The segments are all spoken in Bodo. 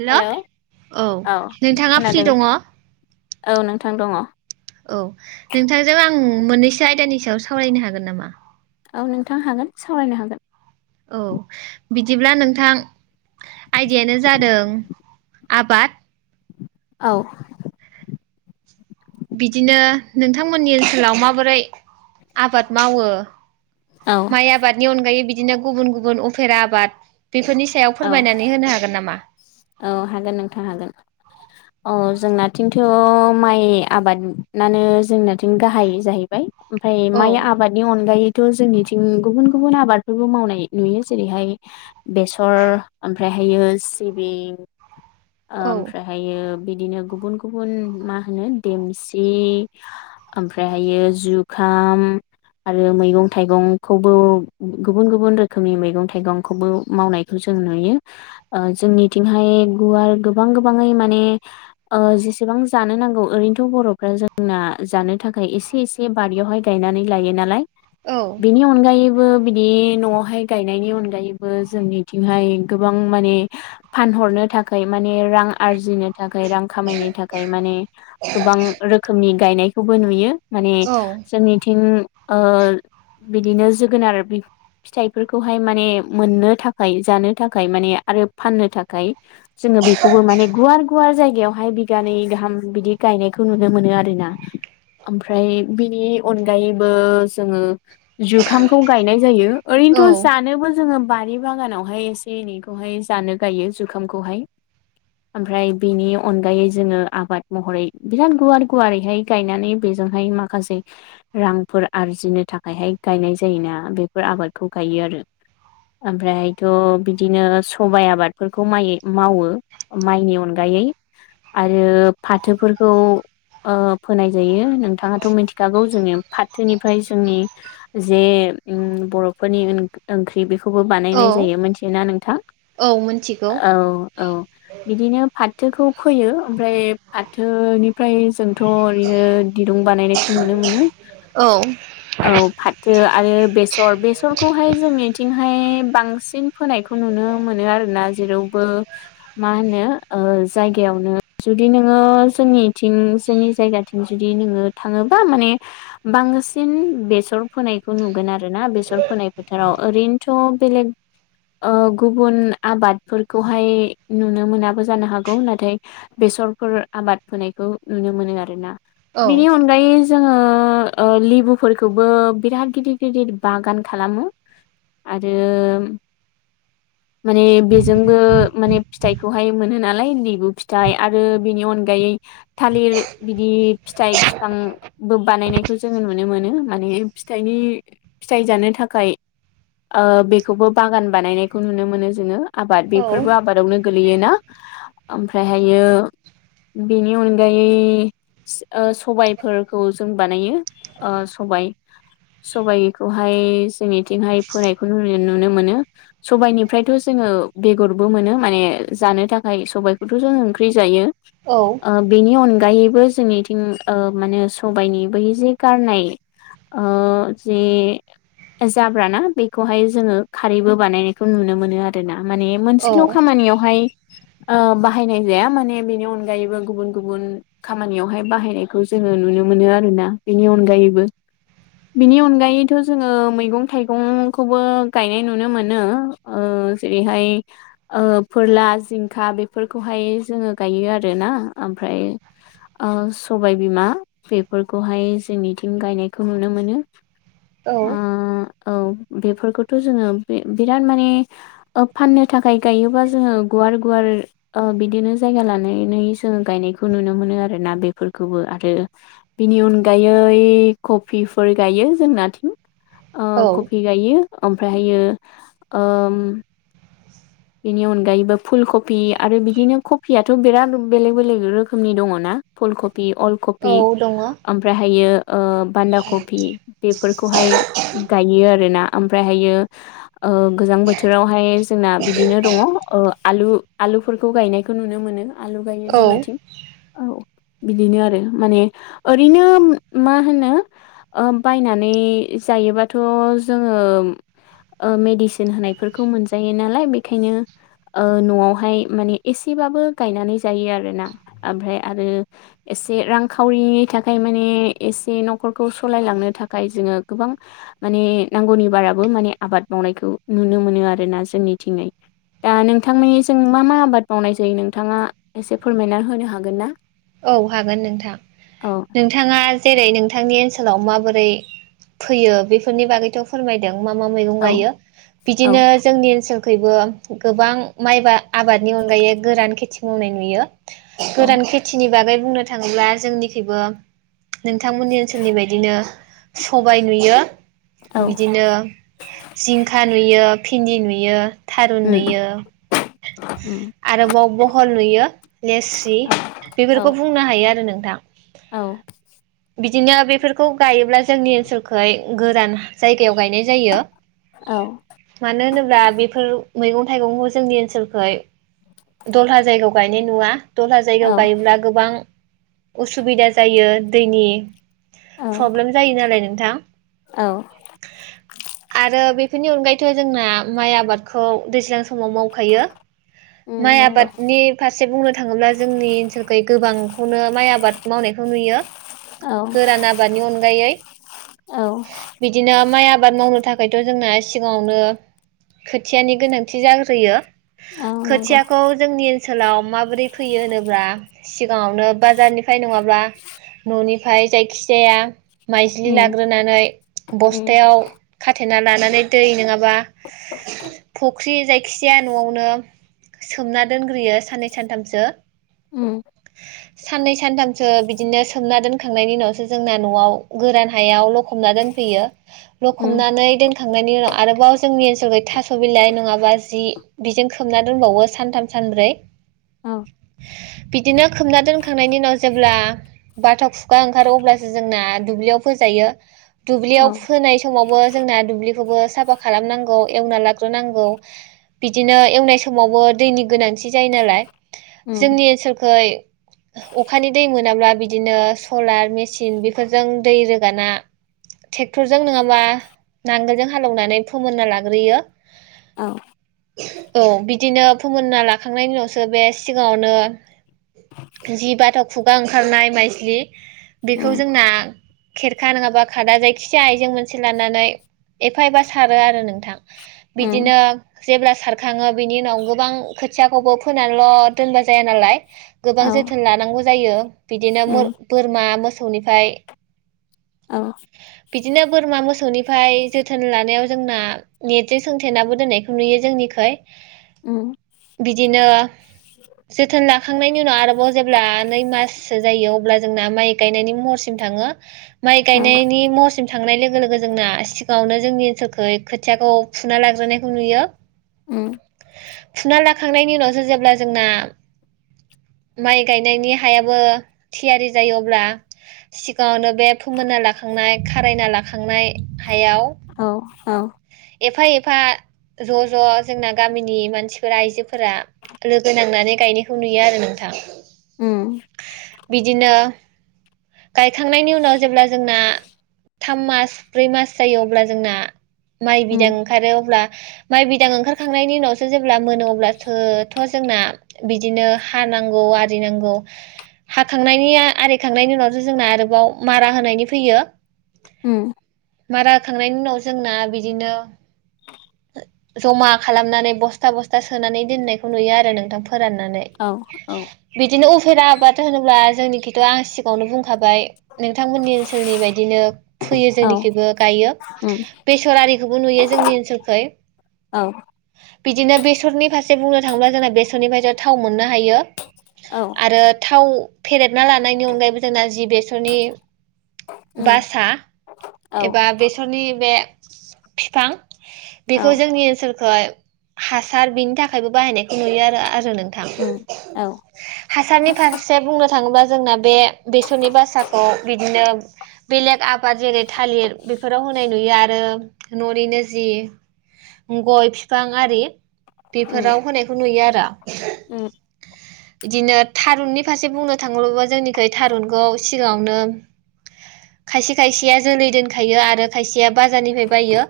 हेल हेलौ औ औ नोंथाङा खोनादों फ्रि दङ' औ नोंथां दङ' औ नोंथांजों आं मोननैसो आयदानि सायाव सावरायनो हागोन नामा? औ नोंथां हागोन सावरायनो हागोन। औ बिदिब्ला नोंथां आयडायानो जादों आबाद औ बिदिनो नोंथांमोननि ओनसोलाव माबोरै आबाद मावो औ माइ आबादनि अनगायै बिदिनो गुबुन गुबुन अफेरा आबाद बेफोरनि सायाव औ फोरमायनानै होनो हागोन नामा? औ हागोन नोंथां हागोन। औ जोंनाथिंथ माइ आबादनानो जोंना बिथिं गाहाय जाहैबाय ओमफाय औ माइ आबादनि अनगायै थ जोंनिथिं गुबुन गुबुन आबादफोरबो मावनाय नुयो जेरैहाय बेसर ओमफाय ओमहायो सिबिं औ ओमफ्रायहायो बिदिनो गुबुन गुबुन मा होनो देमसि ओमफ्रायहायो जुखा आम आरो मैगं थाइगंखौबो गुबुन गुबुन रोखोमनि मैगं थाइगंखौबो मावनायखौ जों नुयो ओ जोंनिथिंहाय गुवार गोबां गोबाङै माने ओ जेसेबां जानो नांगौ ओरैनोथ बरफ्रा जोंना जानो थाखाय एसे एसे बारियावहाय गायनानै लायो नालाय औ बेनि अनगायैबो बिदि नआवहाय गायनायनि अनगायैबो जोंनिथिंहाय गोबां माने फानहरनो थाखा य माने रां आरजिनो थाखाय रां खामायनो थाखाय माने गोबां रोखोमनि गायनायखौबो नुयो माने औ जोंनिथिं ओ बिदिनो जोगोनार बिफ फिथाइफोरखौहाय माने मोननो थाखाय जानो थाखाय माने आरो फाननो थाखाय गाय गयावहाय बिगानै गाहाम बिदि गायनायखौ नुनो मोनो आरो ना ओमफ्राय बिनि अनगायैबो जोङो जुखामखौ गायनाय जायो औ ओरैनोथ' जानोबो जोङो बारि बागानावहाय एसे एनैखौहाय जानो गायो जुखामखौहाय [inaudible] ओमफ्राय बेनि अनगायै जोङो आबाद महरै बिराद गुवार गुवारैहाय गायनानै बेजोंहाय माखासे रांफोर आरजिनो थाखायहाय गायनाय जायोना बेफोर आबादखौ गायो आरो ओमफ्राहायथ' बिदिनो सबाइ आबादफोरखौ माइ मावो माइनि अनगायै आरो फाथोफोरखौ ओ फोनाय जायो नोंथाङाथ' मिथिखागौ जोङो फाथोनिफ्राय जोंनि जे उम बर'फोरनि ओन ओंख्रि बे खौबो औ बानायनाय जायो मोनथियो ना नोंथां औ मिथिगौ औ औ बिदिनो फा फाथोखौ फोयो ओमफ्राय फाथोनिफ्राय जों थ' ओरैनो दिरुं बानायनायखौ नुनो मोनो औ औ फाथो आरो बेसर बेसरखौहाय जोंनिथिंहाय बांसिन फोनायखौ नुनो मोनो आरोना जेराव मा होनो ओ जायगायावनो जुदि नोङो जोंनिथिं जोंनि जायगाथिं जुदि नोङो थाङोबा माने बांसिन बेसर फोनायखौ नुगोन आरो ना बेसर फोनाय फोथाराव ओरैनोथ' बेलेग ओ गुबुन आबादफोर खौहाय नुनो मोनाबो जानो हागौ नाथाय बेसरफोर आबाद फोनायखौ नुनो मोनो आरोना औ बिनि अनगायै जोङो ओ ओ लिबुफोरखौबो बिराद गिदिर गिदिर बागान खालामो आरो माने बे जोंबो माने फिथायखौवहाय मोनो नालाय लेबु फिथाय आरो बिनि अनगायै थालिर बिदि फिथाइ फिफांबो बानायनायखौ जोङो नुनो मोनो माने फिथाइनि फिथाइ जानो थाखाय ओ बेखौबो बागान बानायनायखौ नुनो मोनो जोङो आबाद औ बेफोरबो आबादावनो गोलैयोना ओमफ्रायहायो बेनि अनगायै ओ सबायफोरखौ जों बानायो ओ सबाय सबायाइखौहाय जोंनिथिंहाय फोनायखौ नुनो मोनो सबायाइनिफ्रायथ' जोङो बेगरबो मोनो माने जानो थाखाय सबायाइखौथ' जों ओंख्रि जायो औ आ बेनि अन गायोबो जोंनिथिं ओ माने सबाइनि बै जे गारनाय आ जे जाब्राना बेखौहाय जोङो खारैबो बानायनायखौ नुनो मोनो आर ना माने मोनसेल' औ खामानियावहाय ओ बाहायनाय जाया माने बेनि अनगायैबो गुबुन गुबुन खामानियावहाय बाहायनायखौ जोङो नुनो नुनो मोनो आरोना बेनि अनगायैबो बिनि अनगायैथ' जोङो मैगं थाइगंखौबो गायनाय नुनो मोनो ओ जेरैहाय ओ फोरला जिंखा बेफोरखौहाय जोङो गायो आरोना ओमफ्राय ओमफ्राय ओ सबायबिमा बेफोरखौहाय जोंनिथिं गायनायखौ नुनो मोनो औ ओ औ बेफोरखौथ' जोङो बि बिराद माने फाननो थाखाय गायोबा जोङो गुवार गुवार ओ बिदिनो जायगा लानानै जोङो गायनाय नुनो मोनो आरोना बेफोरखौबो आरो बिनि अनगायै कपि फोर गायो [unintelligible] ओ औ कपि गायो ओममफ्रायहायो ओम बेनि अनगायैबो फुल कबि आरो बिदिनो कफियाथ' बिराद बेलेग बेलेग रोखोमनि दङना फुल कबि अल औ कपि दङ ओमफ्रायहायो ओ बान्दा कपि बेफोरखौहाय गायो आरोना ओमफ्रायहायो गोजां बोथोरावहाय जोंना बिदिनो दङ ओ आलु आलुफोरखौ गायनायखौ नुनो मोनो आलु गायो औ जोंनाथिं औ बिदिनो आरो माने ओरैनो मा होनो ओ बायनानै जायोबाथ' जोङो ओ मेडिसिन होनायफोरखौ मोनजायो नालाय खायनो ओ न'आवहाय माने एसेबाबो गायनानै जायो आरोना ओमफ्राय आरो एसे रांखावरिनि थाखाय माने एसे न'खरखौ सलायलांनो थाखाय जोङो गोबां माने नांगौनि बाराबो माने आबाद मावनायखौ नुनो मोनो आरोना जोंनिथिंङै। दा नोंथांमोननिजों मा मा आबाद मावनाय जायो नोंथाङा एसे फोरमायना होनो हागोन ना? औ हागोन नोंथां औ नोंथाङा जेरै नोंथांनि ओन सोलाव माबोरै फैयो बेफोरनि बागैथ' फोरमायदों। मा मा मैगं औ गायो औ बिदिनो जोंनि ओनसोलखैबो गोबां माइ बा आबादनि अनगायै गोरान खेथि मावनाय नुयो औ गोरान खेथि नि बागै बुंनो थाङोब्ला जोंनिखैबो नोंथांमोननि ओनसोलनि बायदिनो सबाय नुयो औ बिदिनो जिंखा नुयो भिन्दि नुयो। थारुन उम नुयो उम आरोबाव बहल नुयो लेस्रि औ बेफोरखौ बुंनो हायो आरो नोंथां। औ बिदिनो बेफोरखौ गायोब्ला जोंनि ओनसोलखै गोरान जायगायाव गायनाय जायो औ मानो होनोब्ला बेफोर मैगं थाइगंखौ जोंनि ओनसोलखै दलहा जायगायाव गायनाय नुवा। दलहा जायगायाव औ गायोब्ला गोबां उसुबिदा जायो। दैनि औ प्रब्लेम जायो नालाय नोंथां। औ आरो बे फोरनि अनगायैथ' जोंना माइ आबादखौ दैज्लां समाव मावखायो। उम माइ नंगौ आबादनि फारसे बुंनो थाङोब्ला जोंनि ओनसोलखै गोबांखौनो माइ आबाद मावनाय खो नुयो औ गोरान आबादनि अनगायै औ बिदिनो माइ आ बाद मावनो थाखायथ' जोंना सिगाङावनो खोथियानि गोनांथि जाग्रोयो। औ नंगौ खोथियाखौ जोंनि ओनसोलाव माबोरै फैयो होनोब्ला सिगाङावनो बाजारनिफ्राय नङाब्ला न'निफ्राय जायखि जाया माइज्लि उम लाग्रोनानै उम बस्थायाव खाथेना लानानै दै नङाबा फुख्रि जायखिजाया न'आवनो सोमना दोनग्रोयो साननै सानथामसो उम साननै सानथामसो बिदिनो सोमना दोनखांनायनि उनावसो जोंना न'आव गोरान हायाव लखबना दोनफैयो उम लखबनानै दोनखांनायनि उनाव आरोबाव जोंनि ओनसोलखै थास' बिलाइ नङाबा जि बिजों खोबना दोनबावो सानथाम सानब्रै औ बिदिनो खोमना दोनखांनायनि उनाव जेब्ला बाथाव खुगा ओंखारो अब्लासो जोंना दुब्लियाव फोजायो दुब्लियाव औ फोनाय समावबो जोंना दुब्लिखौबो साफा खालामनांगौ एवना लाग्रो नांगौ बिदिनो एवनाय समावबो दैनि गोनांथि जायो नालाय उम जोंनि ओनसोलखै अखानि दै मोनाब्ला बिदिनो सलार मेसिन बेफोरजों दै रो गोना ट्रेक्टरजों नङाबा नांगोलजों हालएवनानै फोमोनना लाग्रोयो औ औ बिदिनो फोमोनना लाखांनायनि उनावसो बे सिगाङावनो जि बाथ' खुगा ओंखारनाय माइज्लि बेखौ उम जोंना खेरखा नङाबा खादा जायखिजाया आइजें मोनसे लानानै एफा एफा सारो आरो नोंथां। उम बिदिनो जेब्ला सारखाङो बिनि उनाव गोबां खोथियाखौबो फोनानैल' दोनबा जाया नालाय। गोबां औ जोथोन लानांगौ जायो बिदिनो मो उम बोरमा मोसौनिफ्राय औ बिदिनो बोरमा मोसौनिफ्राय जोथोन लानायाव जोंना नेटजों सोंथेनाबो दोननायखौ नुयो जोंनिखै। उम बिदिनो जोथोन लाखांनायनि उनाव आरो बाव जेब्ला नै माससो जायो अब्ला जोंना माइ गायनायनि महरसिम थाङो माइ औ गायनायनि मसम थांनाय लोगो लोगो जोंना सिगाङावनो जोंनि ओनसोलखै खोथियाखौ फुना लाग्रोनायखौ नुयो उम फुना लाखांनायनि उनावसो जेब्ला जोंना माइ गायनायनि हायाबो थियारि जायोब्ला गावनो बे फोमोनना लाखांनाय खारायना लाखांनाय हायाव औ औ एफा एफा ज' ज' जोंना गामिनि मानसिफोरा आइजोफोरा लोगो नांनानै गायनायखौ नुयो आरो नोंथां उम बिदिनो गायखांनायनि उनाव जेब्ला जोंना थाम मास ब्रै मास जायो अब्ला जोंना माइ बिदां उम ओंखारो अब्ला माइ बिदां ओंखारखांनायनि उनावसो जेब्ला मोनो अब्लासोथ' जोंना बिदिनो हानांगौ आरि नांगौ हाखांनायनि आरिखांनायनि उनावो जों आरोबाव मारा होनायनि फैयो उम मार होखांनायनि उनाव जोंना बि बिदिनो जमा खालामनानै बस्था बस्था सोनानै दोननायखौ नुयो आरो नोंथां फोराननानै औ औ बिदिनो उफेरा आबाद होनोब्ला जोंनिखैथ' आं सिगाङावनो बुंखाबाय नोंथांमोननि ओनसोलनि बायदिनो फैयो औ जोंनिखैबो गायो उम बेसर आरिखौबो नुयो जोंनि ओनसोलखै औ बिदिनो बेसरनि फारसे बुंनो थाङोब्ला जोंना बेसरनिफ्रायथ' थाव मोननो हायो। औ आरो थाव फेरेदना लानायनि अनगायैबो जोंना जि बेसरनि उम बासा औ एबा औ बेसरनि बे बिफां बेखौ जोंनि ओनसोल ओमफ्राय हासार बिनि थाखायबो बाहायनायखौ नुयो आरो आरो नोंथां। उम औ हासारनि फारसे बुंनो थाङोब्ला जोंना बे बेसरनि बासाखौ बिदिनो बेलेग आबाद जेरै थालिर बेफोराव होनाय नुयो आरो न'निनो जि गय फिफां आरि उम उम बेफोराव होनायखौ नुयो आरो [unintelligible] उम बिदिनो थारुननि फारसे बुंनो थाङोबा जोंनिखै थारुनखौ सिगाङावनो खायसे खायसेया जोलै दोनखायो आरो खायसेया बाजारनिफ्राय बायो।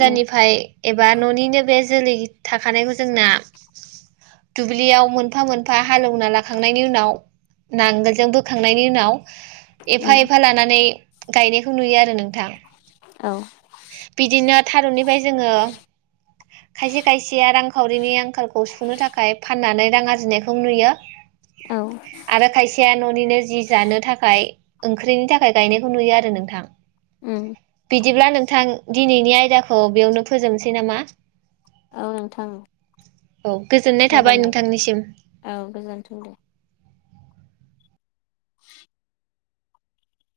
उम एबा न'निनो बे जोलै थाखानायखौ जोंना दुब्लियाव मोनफा मोनफा हालेवना लाखांनायनि उनाव नांगोलजों बोखांनायनि उनाव एफा एफा लानानै गायनायखौ नुयो आरो नोंथां औ बिदिनो थारुननिफ्राय जोङो खायसे खायसेया रांखावरिनि आंखालखौ सुफुंनो थाखाय फाननानै रां आरजिनायखौ नुयो औ [inaudible] आरो खायसेया न'निनो जि जानो थाखाय ओंख्रिनि थाखाय गायनायखौ नुयो आरो नोंथां। उम बिदिब्ला नों नोंथां दिनैनि आयदाखौ बेयावनो फोजोबनोसै नामा? औ नोंथां। औ गोजोनाय थाबाय जागोन दे नोंथांनिसिम। औ गोजोनथों दे [inaudible]